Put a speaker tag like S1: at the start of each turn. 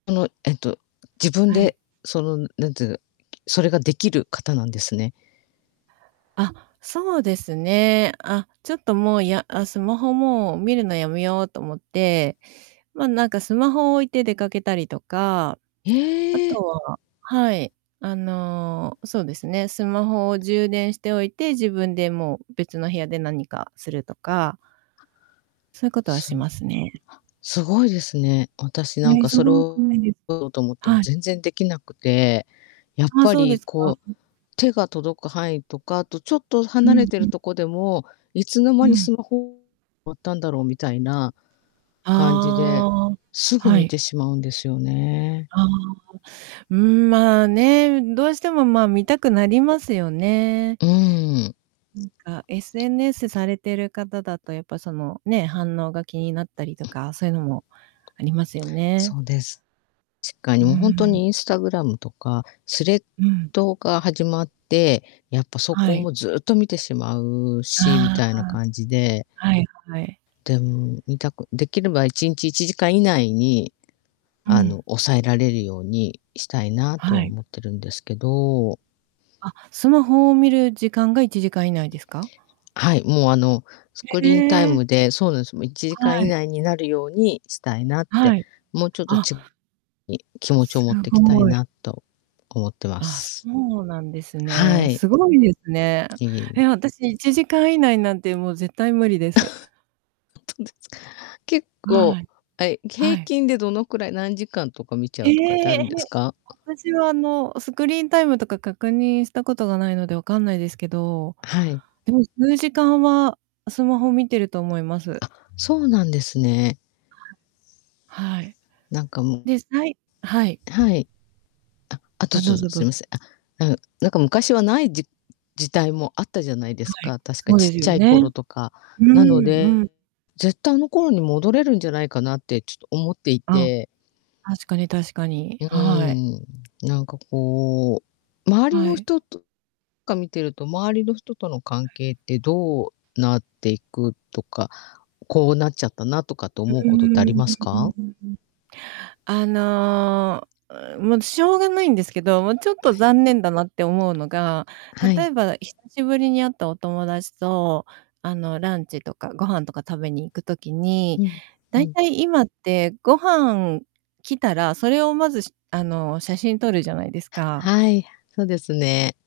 S1: あの、えっと、自分
S2: は
S1: で、
S2: い。
S1: その、何つうの、きそれができる方なんですね。
S2: あ、そうですね。あ、ちょっと、もう、やあ、スマホ、もう、見るのやめようと思って、まあ、なんか、スマホを置いて出かけたりとか、あ
S1: へ
S2: と
S1: え！
S2: ははい。あの、そうですね。スマホを充電しておいて、自分で、もう、別の部屋で何かするとか。そういう事は
S1: す
S2: し
S1: んは、
S2: ますね。
S1: すごいですね。私なん
S2: ね。
S1: か、
S2: そ
S1: それ
S2: う多く
S1: を
S2: ないです。
S1: と思っても
S2: はい。
S1: 全然できなくて、やっ
S2: ああ。
S1: ぱ
S2: そうで
S1: り、
S2: すか。
S1: こう、
S2: うん。
S1: 手が届く範囲とか、あと、ちょっと
S2: う
S1: 離れ
S2: ん
S1: て
S2: う
S1: る
S2: ん。
S1: とこでも、いつの
S2: う
S1: 間にス
S2: ん。
S1: マホ わったんだろうみたいな感じで、
S2: ああ。
S1: すぐ
S2: は
S1: 見
S2: い。
S1: てしまうんですよね。
S2: ああ、うん、うん、まあ、ね。うん。どうしても、まあ、見たくなりますよね。
S1: うん。
S2: うんか、SNS されてる方だと、やっぱ、その、ね、反応が気になったりとか、そういうのもありますよね。
S1: そうです。つっか、
S2: う
S1: い
S2: ー
S1: もう、ほんと
S2: ん。
S1: にインスタグラムとかスレッ
S2: うん。
S1: ドが始まって、やっぱ、そ
S2: は
S1: こ
S2: い。
S1: も、ずっと見てしまうし、み
S2: あ
S1: たい
S2: あ
S1: な感じで
S2: ああ。はい、はい。
S1: でん、見たくできれば1日1時間以内に、
S2: う
S1: あの、
S2: ん。
S1: 抑えられるようにしたいなとは
S2: はい。
S1: 思ってるんですけど。
S2: あ、スマホを見る時間が1時間以内ですか？
S1: はい。もう、あの、スク
S2: へ
S1: リーンタイ
S2: え。
S1: ムでそうなんすよ。もう、1時間
S2: は
S1: 以
S2: い。
S1: 内になるようにしたいなっ
S2: は
S1: て、
S2: い。
S1: もう、ちょっと、
S2: あ
S1: ち に、気持ちを
S2: す
S1: 持っていきたい
S2: ごい。
S1: なと思ってま
S2: ああ。そ
S1: す。
S2: うなんです
S1: は
S2: ね。
S1: い。
S2: すごいですね。
S1: いえいえ。
S2: え、私1時間以内なんて、もう、絶対無理です。
S1: ほんとですか。結構、
S2: はい。
S1: あい、
S2: は
S1: 平
S2: い。
S1: 均でどのくらい、何時間とか見
S2: ええ！
S1: ちゃうとかってあるんです か？
S2: 私は、あの、スクリーンタイムとか確認したことがないので、わかんないですけど。
S1: はい。
S2: でも、数時間はスマホ見てると思います。
S1: あ、そうなんですね。
S2: はい。
S1: なんか、もう
S2: で、さいはい。
S1: はい。あ、あと、
S2: あ。のう
S1: ず
S2: ぞ、ど
S1: すい
S2: う
S1: ま
S2: ぞ。
S1: せん。あうん、なんか昔はない、じじたいもあったじゃないで
S2: は
S1: す
S2: い。
S1: か。確か
S2: そう
S1: ちっ
S2: です
S1: ち
S2: よ
S1: ゃい
S2: ね。
S1: 頃とか。
S2: うー
S1: なの
S2: ん、う
S1: で、
S2: ん。
S1: ぜった、あの頃に戻れるんじゃないかなって、ちと思ってい
S2: あ、
S1: て。
S2: お確かに確かに。
S1: うう
S2: はい。
S1: ーん。なんか、こう、周り
S2: は
S1: の
S2: い。
S1: 人とか見てると、周りの人との関
S2: はい。
S1: 係ってどうなっていくとか、こう、なっちゃったなとかって
S2: うう
S1: 思う
S2: ー
S1: ことってあり
S2: ん。
S1: ますか？
S2: あの、うん、もう、しょうがないんですけど、もう、ちょっと
S1: はい。
S2: 残念だなって思うのが、
S1: はい。
S2: 例えば、久しぶりに会ったお友達と、あの、ランチとかご飯とか食べに行く時に、
S1: うん、
S2: だ
S1: う
S2: い
S1: ん。
S2: たい今ってご飯、来たら、それを、まず、しあの、写真撮るじゃないですか。
S1: はい。そうですね。